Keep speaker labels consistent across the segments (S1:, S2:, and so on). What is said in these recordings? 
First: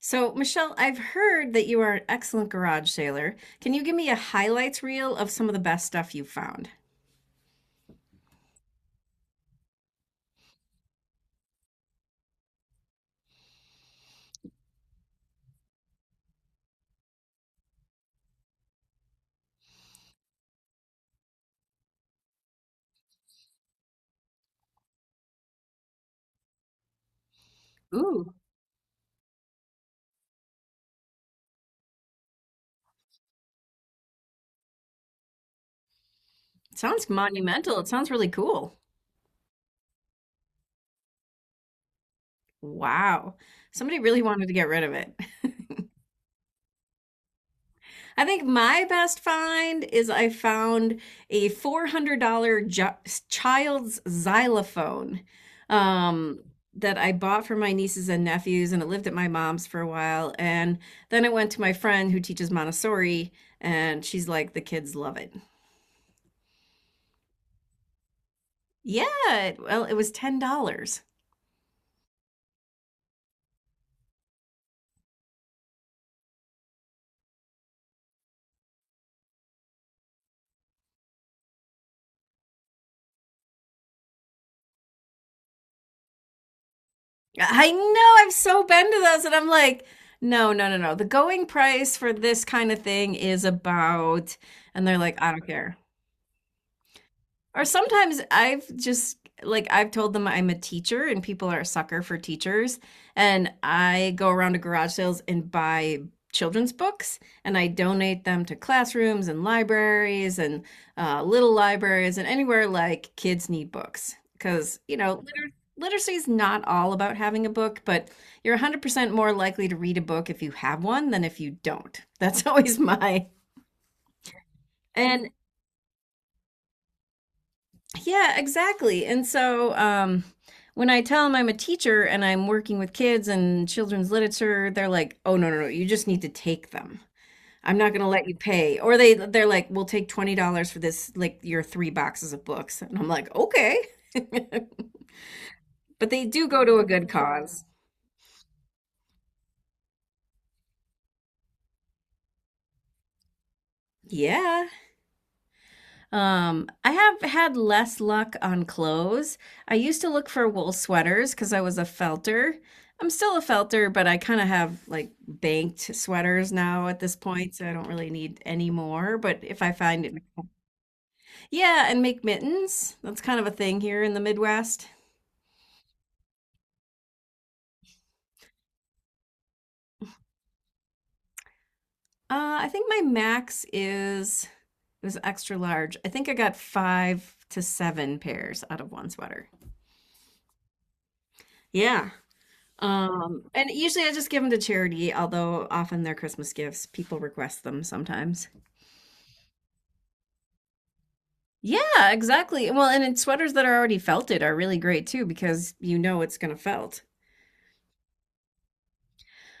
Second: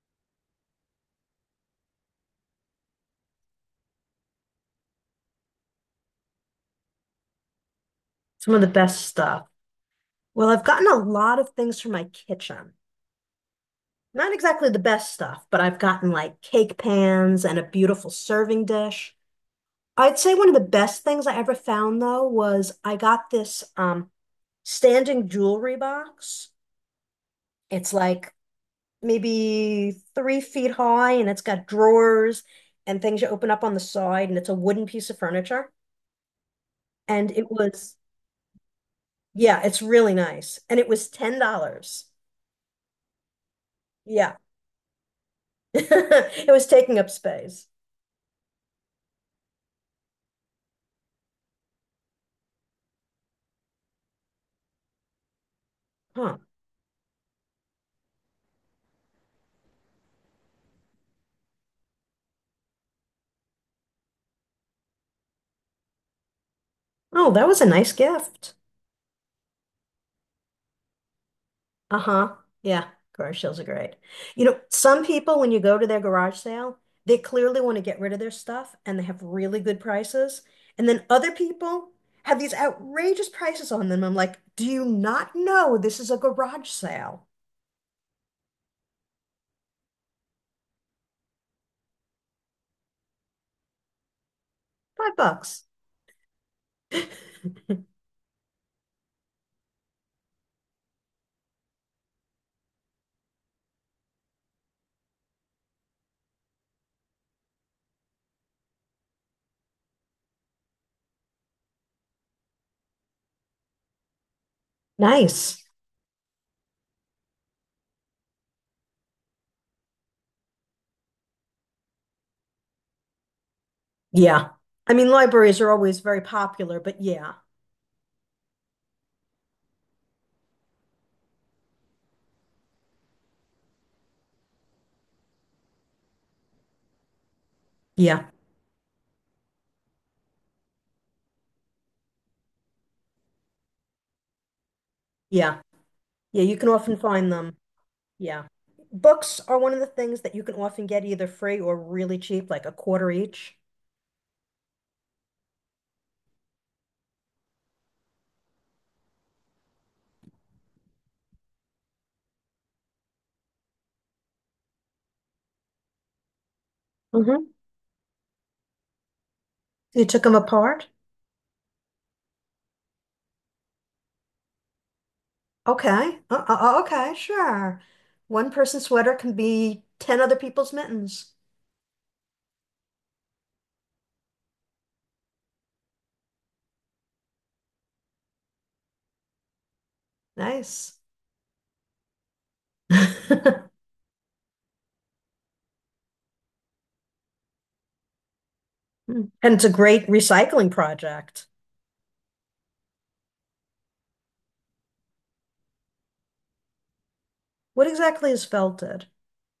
S1: So, Michelle, I've heard that you are an excellent garage sailor. Can you give me a highlights reel of some of the best stuff you've found?
S2: Some of the best stuff. Well, I've gotten a lot of things from my kitchen. Not exactly the best stuff, but I've gotten like cake pans and a beautiful serving dish. I'd say one of the best things I ever found though was I got this standing jewelry box. It's
S1: Ooh.
S2: like maybe 3 feet high and it's got drawers and things you open up on the side and it's a wooden piece of furniture.
S1: Sounds
S2: And it
S1: monumental. It
S2: was,
S1: sounds really cool.
S2: yeah, it's really nice. And it was $10.
S1: Wow. Somebody really
S2: Yeah.
S1: wanted to get rid of it.
S2: It was taking up space.
S1: I think my best find is I found a $400 child's xylophone
S2: Huh.
S1: um, that I bought for my nieces and nephews, and it lived at my mom's for a while. And then it went to my friend who teaches Montessori, and she's like, the kids love it.
S2: Oh, that was a nice gift.
S1: Yeah, well, it was $10.
S2: Uh-huh. Yeah, garage sales are great. You know, some people, when you go to their garage sale, they clearly want to get rid of their stuff and they have really good prices. And then other people have these outrageous prices on them. I'm like, do you not know this is a garage sale?
S1: I know, I've so been to those, and I'm like, no, no, no, no. The going price for this kind of thing is about, and they're
S2: Five
S1: like, I don't
S2: bucks.
S1: care. Or sometimes I've just like I've told them I'm a teacher and people are a sucker for teachers and I go around to garage sales and buy children's books and I donate them to classrooms and libraries and little libraries and anywhere like kids need books because
S2: Nice.
S1: literacy is not all about having a book but you're 100% more likely to read a book if you have one than if you don't. That's always my
S2: Yeah. I mean,
S1: and
S2: libraries are always very popular, but yeah,
S1: Yeah, exactly. And so When I tell them I'm a teacher and I'm working with kids and children's literature, they're like, "Oh no, no, no! You just need to take them. I'm not going to
S2: yeah,
S1: let you pay." Or they're like, "We'll take $20 for this, like your three boxes of books." And I'm like, "Okay,"
S2: yeah,
S1: but they
S2: yeah,
S1: do
S2: you
S1: go
S2: can
S1: to a
S2: often
S1: good
S2: find them.
S1: cause.
S2: Yeah. Books are one of the things that you can often get either free or really cheap, like a quarter each.
S1: Yeah. I have had less luck on clothes. I used to look for wool sweaters because I was a felter. I'm still a felter, but I kind of have like banked sweaters now at this
S2: Mm-hmm.
S1: point, so I don't really need any more. But if I find
S2: You
S1: it,
S2: took them apart?
S1: yeah, and make mittens. That's kind of a thing here in the Midwest.
S2: Okay. Okay, sure. One person's sweater can be 10 other people's mittens.
S1: I think my max is it was extra large. I think I got five to seven pairs out of one sweater.
S2: Nice.
S1: Yeah. And usually I just give them to charity, although often they're Christmas gifts. People request them sometimes.
S2: And it's a great recycling project.
S1: Yeah, exactly. Well, and it's sweaters that are already felted are really great too because you know it's gonna felt.
S2: What exactly is felted?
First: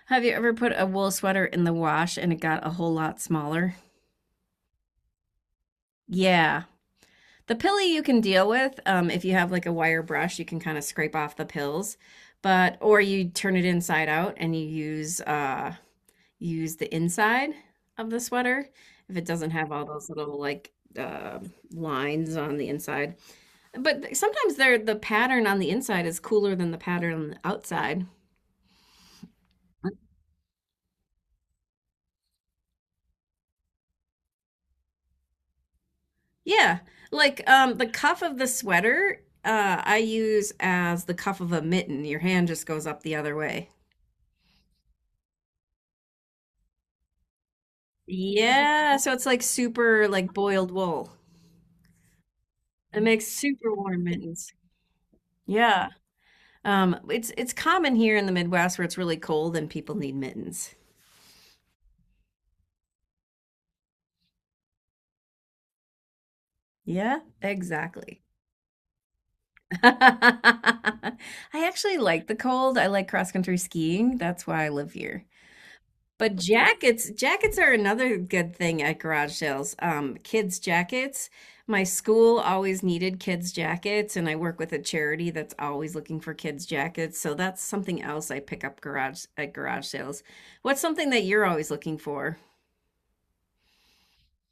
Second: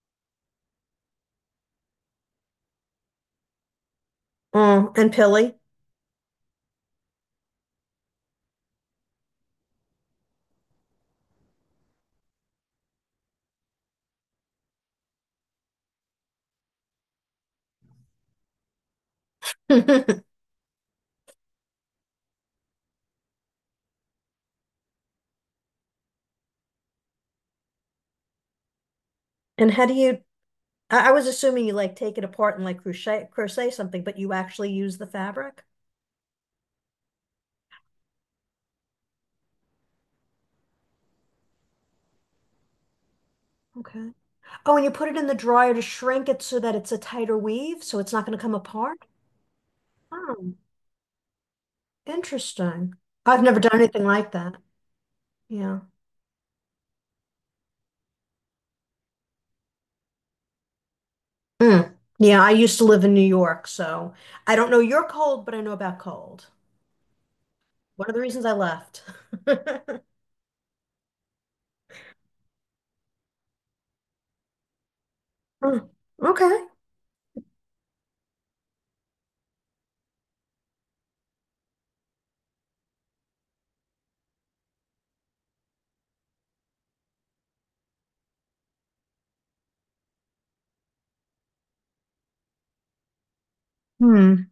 S1: Have you ever put a wool sweater in the wash and it got a whole lot smaller?
S2: Oh, and pilly.
S1: Yeah. The pilly you can deal with. If you have like a wire brush, you can kind of scrape off the pills, but or you turn it inside out and you use use the inside of the sweater if it doesn't have all those
S2: And
S1: little like uh, lines on the inside. But sometimes the pattern on the inside is cooler than the pattern on the outside.
S2: how do you, I was assuming you like take it apart and like crochet something, but you actually use the fabric?
S1: Yeah, like the cuff of the sweater I use as the cuff of a mitten. Your hand just goes up the other way.
S2: Okay. Oh, and you put it in the dryer to shrink it so that it's a tighter weave, so it's not going to come
S1: Yeah,
S2: apart?
S1: so it's like super like
S2: Oh,
S1: boiled wool.
S2: interesting.
S1: It makes
S2: I've never
S1: super
S2: done
S1: warm
S2: anything like
S1: mittens.
S2: that. Yeah.
S1: Yeah. It's common here in the Midwest where it's really cold and people need mittens.
S2: Mm. Yeah, I used to live in New York, so I don't know your cold, but I know about cold.
S1: Yeah,
S2: One of the
S1: exactly.
S2: reasons I left.
S1: I actually like the cold. I like cross-country skiing. That's why I live here.
S2: Mm.
S1: But
S2: Okay.
S1: jackets, jackets are another good thing at garage sales. Kids' jackets. My school always needed kids' jackets, and I work with a charity that's always looking for kids' jackets. So that's something else I pick up garage at garage sales. What's something that you're always looking for?
S2: Hmm.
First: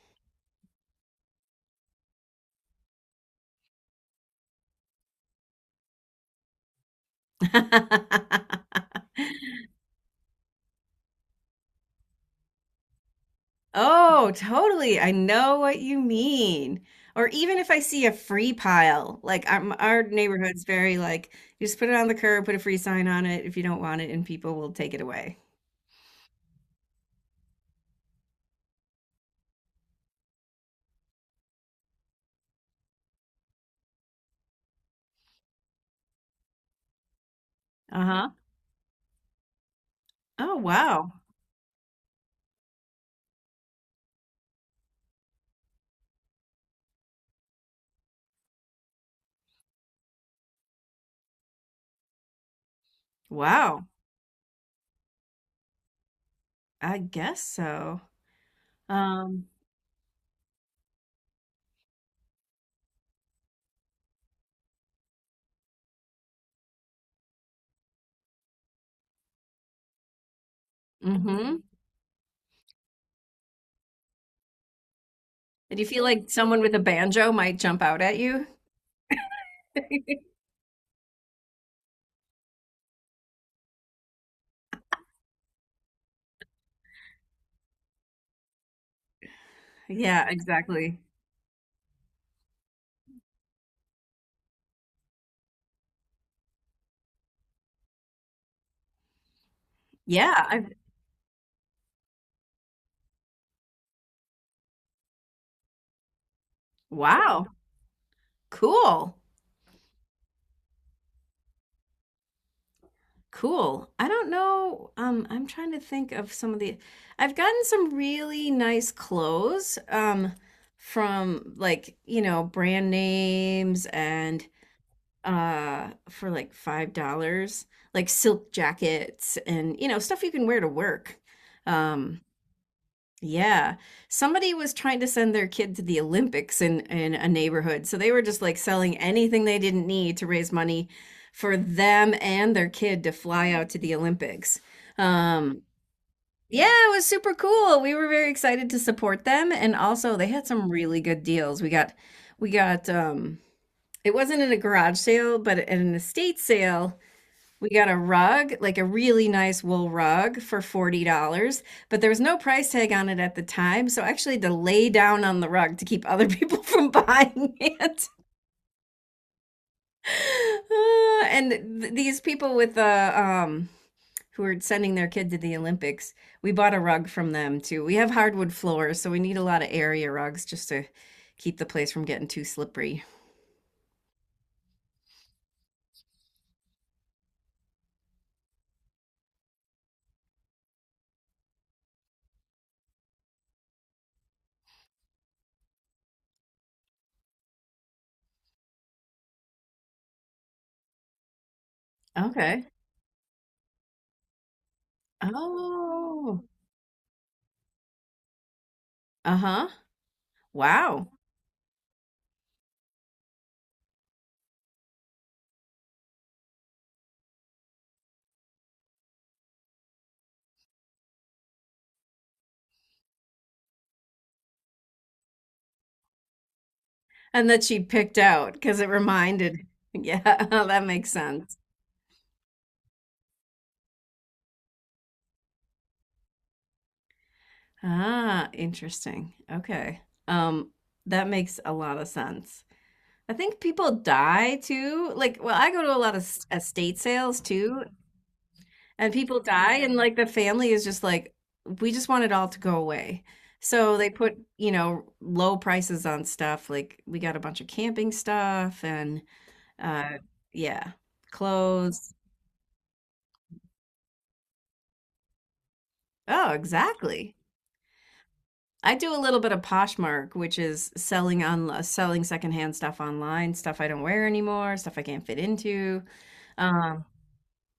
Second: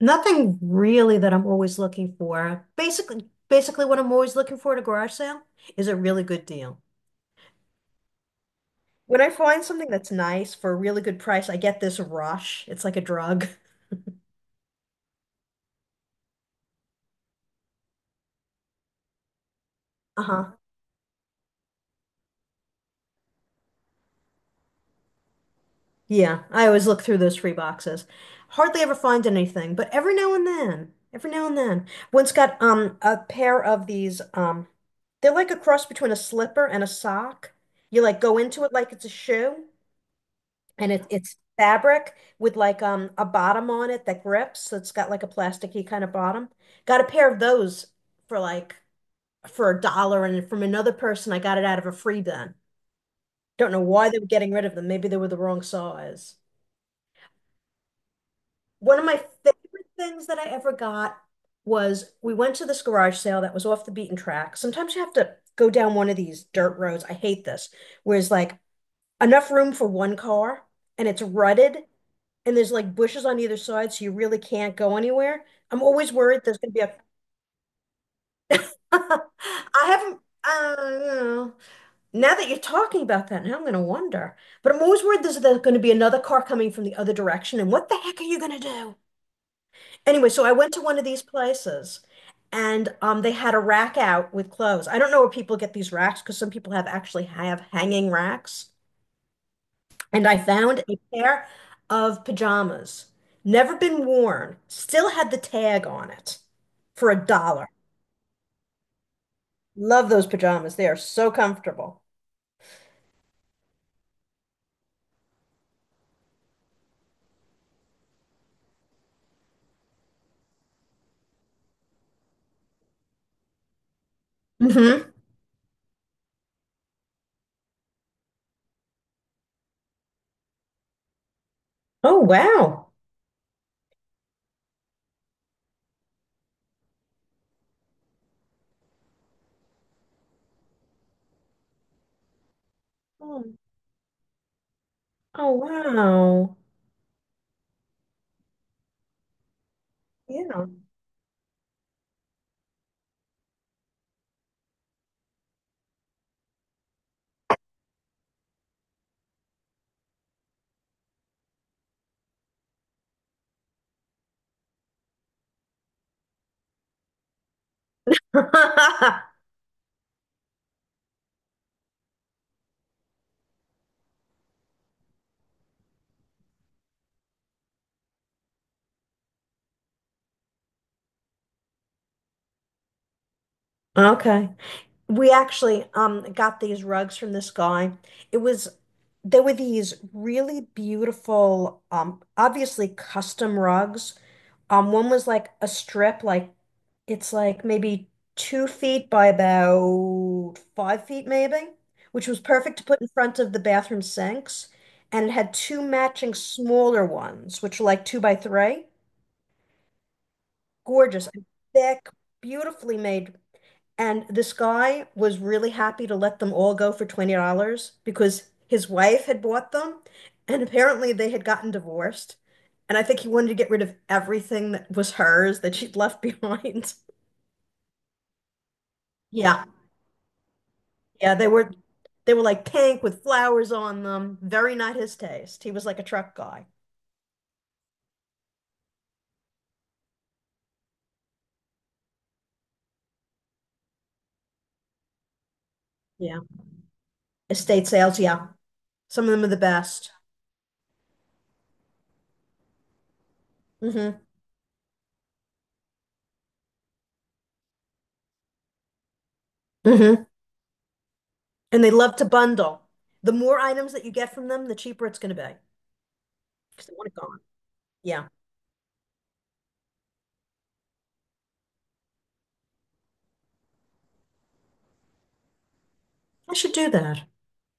S2: Nothing really that I'm always looking for. Basically what I'm always looking for at a garage sale is a really good deal. When I find something that's nice for a really good price, I get this rush. It's like a drug.
S1: Oh, totally. I know what you mean. Or even if I see a free pile, like our
S2: Uh-huh.
S1: neighborhood's very like, you just put it on the curb, put a free sign on it if you don't want it, and people will take it away.
S2: Yeah, I always look through those free boxes. Hardly ever find anything, but every now and then, every now and then, once got a pair of these they're like a cross between a slipper and a sock. You like
S1: Uh-huh.
S2: go into it like it's a shoe
S1: Oh,
S2: and it,
S1: wow.
S2: it's fabric with like a bottom on it that grips, so it's got like a plasticky kind of bottom. Got a pair of those for like for a dollar and from another person I got it out of a free bin. Don't know
S1: Wow.
S2: why they were getting rid of them. Maybe they were the wrong size.
S1: I guess so.
S2: One of my
S1: Um,
S2: favorite things that I ever got was we went to this garage sale that was off the beaten track. Sometimes you have to go down one of these dirt roads. I hate this, where it's like enough room for one car and it's
S1: mm-hmm.
S2: rutted and there's like bushes on either side, so you really can't go anywhere.
S1: Do
S2: I'm
S1: you feel
S2: always
S1: like
S2: worried there's
S1: someone
S2: going to
S1: with a
S2: be a.
S1: banjo might jump out at you?
S2: I haven't. Now that you're talking about that, now I'm going to wonder. But I'm always worried there's going to be another car coming from the other direction, and what the heck are you going to do?
S1: Yeah,
S2: Anyway, so I went to one
S1: exactly.
S2: of these places and they had a rack out with clothes. I don't know where people get these racks because some people have actually have hanging racks. And
S1: Yeah,
S2: I
S1: I,
S2: found a pair of pajamas, never been worn, still had the tag on it for a
S1: wow.
S2: dollar.
S1: Cool.
S2: Love those pajamas. They are so comfortable.
S1: Cool. I don't know. I'm trying to think of some of the. I've gotten some really nice clothes from like, you know, brand names and
S2: Hmm.
S1: for like $5, like silk jackets and, you know, stuff you can wear to work.
S2: Oh,
S1: Um.
S2: wow.
S1: Yeah. Somebody was trying to send their kid to the Olympics in a neighborhood. So they were just like selling anything they didn't need to raise money for them and their kid to
S2: Oh,
S1: fly out to the Olympics.
S2: oh,
S1: Um,
S2: wow.
S1: yeah, it was super cool. We were very excited to support them and also they had
S2: Yeah.
S1: some really good deals. We got it wasn't in a garage sale, but at an estate sale we got a rug, like a really nice wool rug for $40, but there was no price tag on it at the time. So I actually had to lay down on the rug to keep other people from buying it. And th These people with the who are sending their kid to the Olympics, we bought a rug from them too. We have hardwood floors, so we need a lot of area rugs just to keep the place from getting too slippery.
S2: Okay. We actually got these rugs from this guy. It was they were these really beautiful, obviously custom rugs. One was like a strip, like it's like maybe 2 feet by about 5 feet, maybe, which was
S1: Okay.
S2: perfect to put in front of the bathroom sinks. And it had two matching
S1: Oh.
S2: smaller ones, which were like two by three.
S1: Uh-huh. Wow.
S2: Gorgeous, and thick, beautifully made and this guy was really happy to let them all go for $20 because his wife had bought them. And apparently they had gotten divorced. And I think he wanted to get rid of everything that was hers that she'd left behind.
S1: And that she picked out because it reminded.
S2: Yeah.
S1: Yeah, that makes
S2: Yeah, they
S1: sense.
S2: were they were like pink with flowers on them. Very not his taste. He was like a truck guy.
S1: Ah, interesting. Okay. Um, that makes a lot of sense. I think people die too. Like, well, I go to a lot of
S2: Yeah.
S1: estate sales too,
S2: Estate sales, yeah.
S1: and
S2: Some of
S1: people
S2: them are the
S1: die, and
S2: best.
S1: like the family is just like, we just want it all to go away. So they
S2: Hmm.
S1: put, you know, low prices on stuff. Like, we got a bunch of camping stuff and, uh,
S2: Hmm.
S1: yeah,
S2: And they
S1: clothes.
S2: love to bundle. The more items that you get from them, the cheaper it's going to be
S1: Oh,
S2: because they want it
S1: exactly.
S2: gone. Yeah.
S1: I do a little bit of Poshmark, which is selling on selling secondhand stuff online, stuff I don't wear anymore, stuff I can't fit into.
S2: I should do
S1: Um,
S2: that.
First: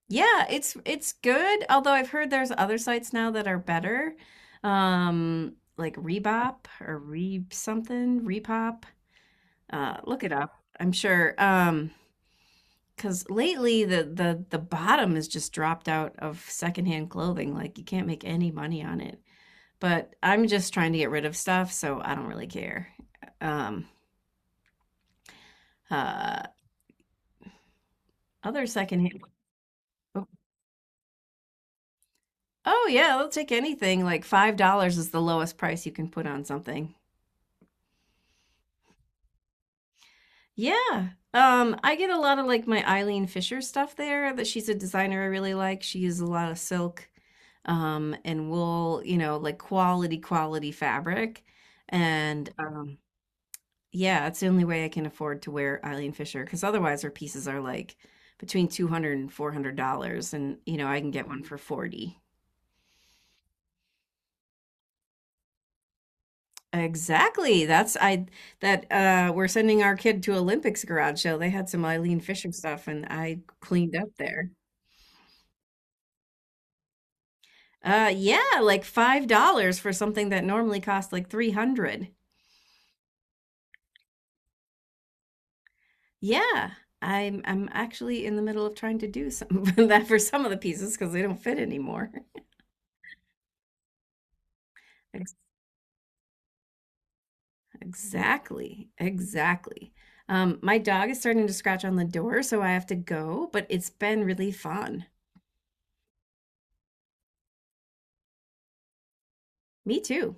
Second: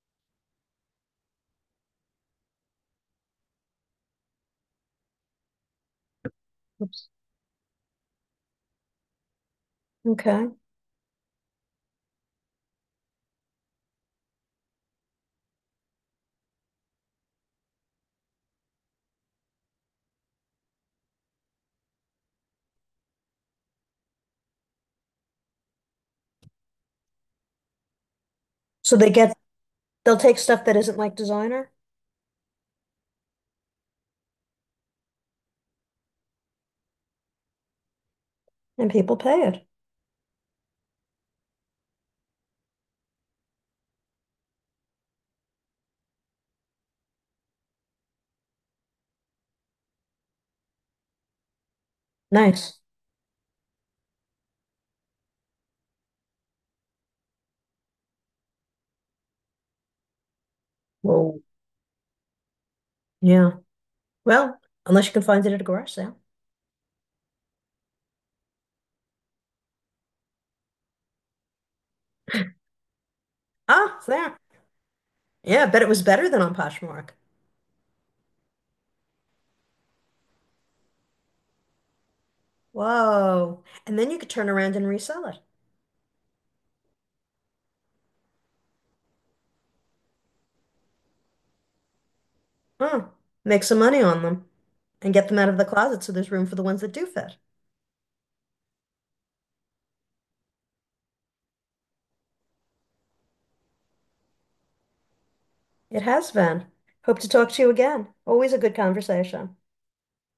S1: yeah, it's good. Although I've heard there's other sites now that are better, like Rebop or
S2: Oops.
S1: Re something, Repop. Look it
S2: Okay.
S1: up. I'm sure. Because lately the bottom has just dropped out of secondhand clothing. Like you can't make any money on it but I'm just trying to get rid of stuff, so I don't really care. Um, uh, other
S2: So
S1: secondhand.
S2: they'll
S1: Oh,
S2: take stuff that isn't like designer
S1: oh, yeah, they'll take anything. Like $5 is the lowest price you can put on something.
S2: and people pay it.
S1: Yeah. I get a lot of like my Eileen Fisher stuff there that she's a designer I really like. She uses a lot of silk, and wool, you know, like quality, quality fabric. And
S2: Nice.
S1: Yeah, it's the only way I can afford to wear Eileen Fisher because otherwise her pieces are like between 200 and 400 dollars and you know I can get
S2: Whoa.
S1: one for 40.
S2: Yeah. Well, unless you can find it at a garage sale.
S1: Exactly. That's I that We're sending our kid to Olympics garage sale. They had some Eileen Fisher stuff and I cleaned
S2: Ah,
S1: up
S2: there.
S1: there.
S2: Yeah, I bet it was better than on Poshmark.
S1: Yeah, like $5 for something that normally costs like 300.
S2: Whoa. And then you could turn around and resell it.
S1: Yeah. I'm actually in the middle of trying to do some of that for some of the pieces because they don't fit anymore.
S2: Huh. Make some money on them and get them out of the closet so there's room for the ones that do fit.
S1: Exactly. Exactly. My dog is starting to scratch on the door, so I have to go, but it's been really fun.
S2: It has been. Hope to talk to you again. Always a good conversation.
S1: Me too.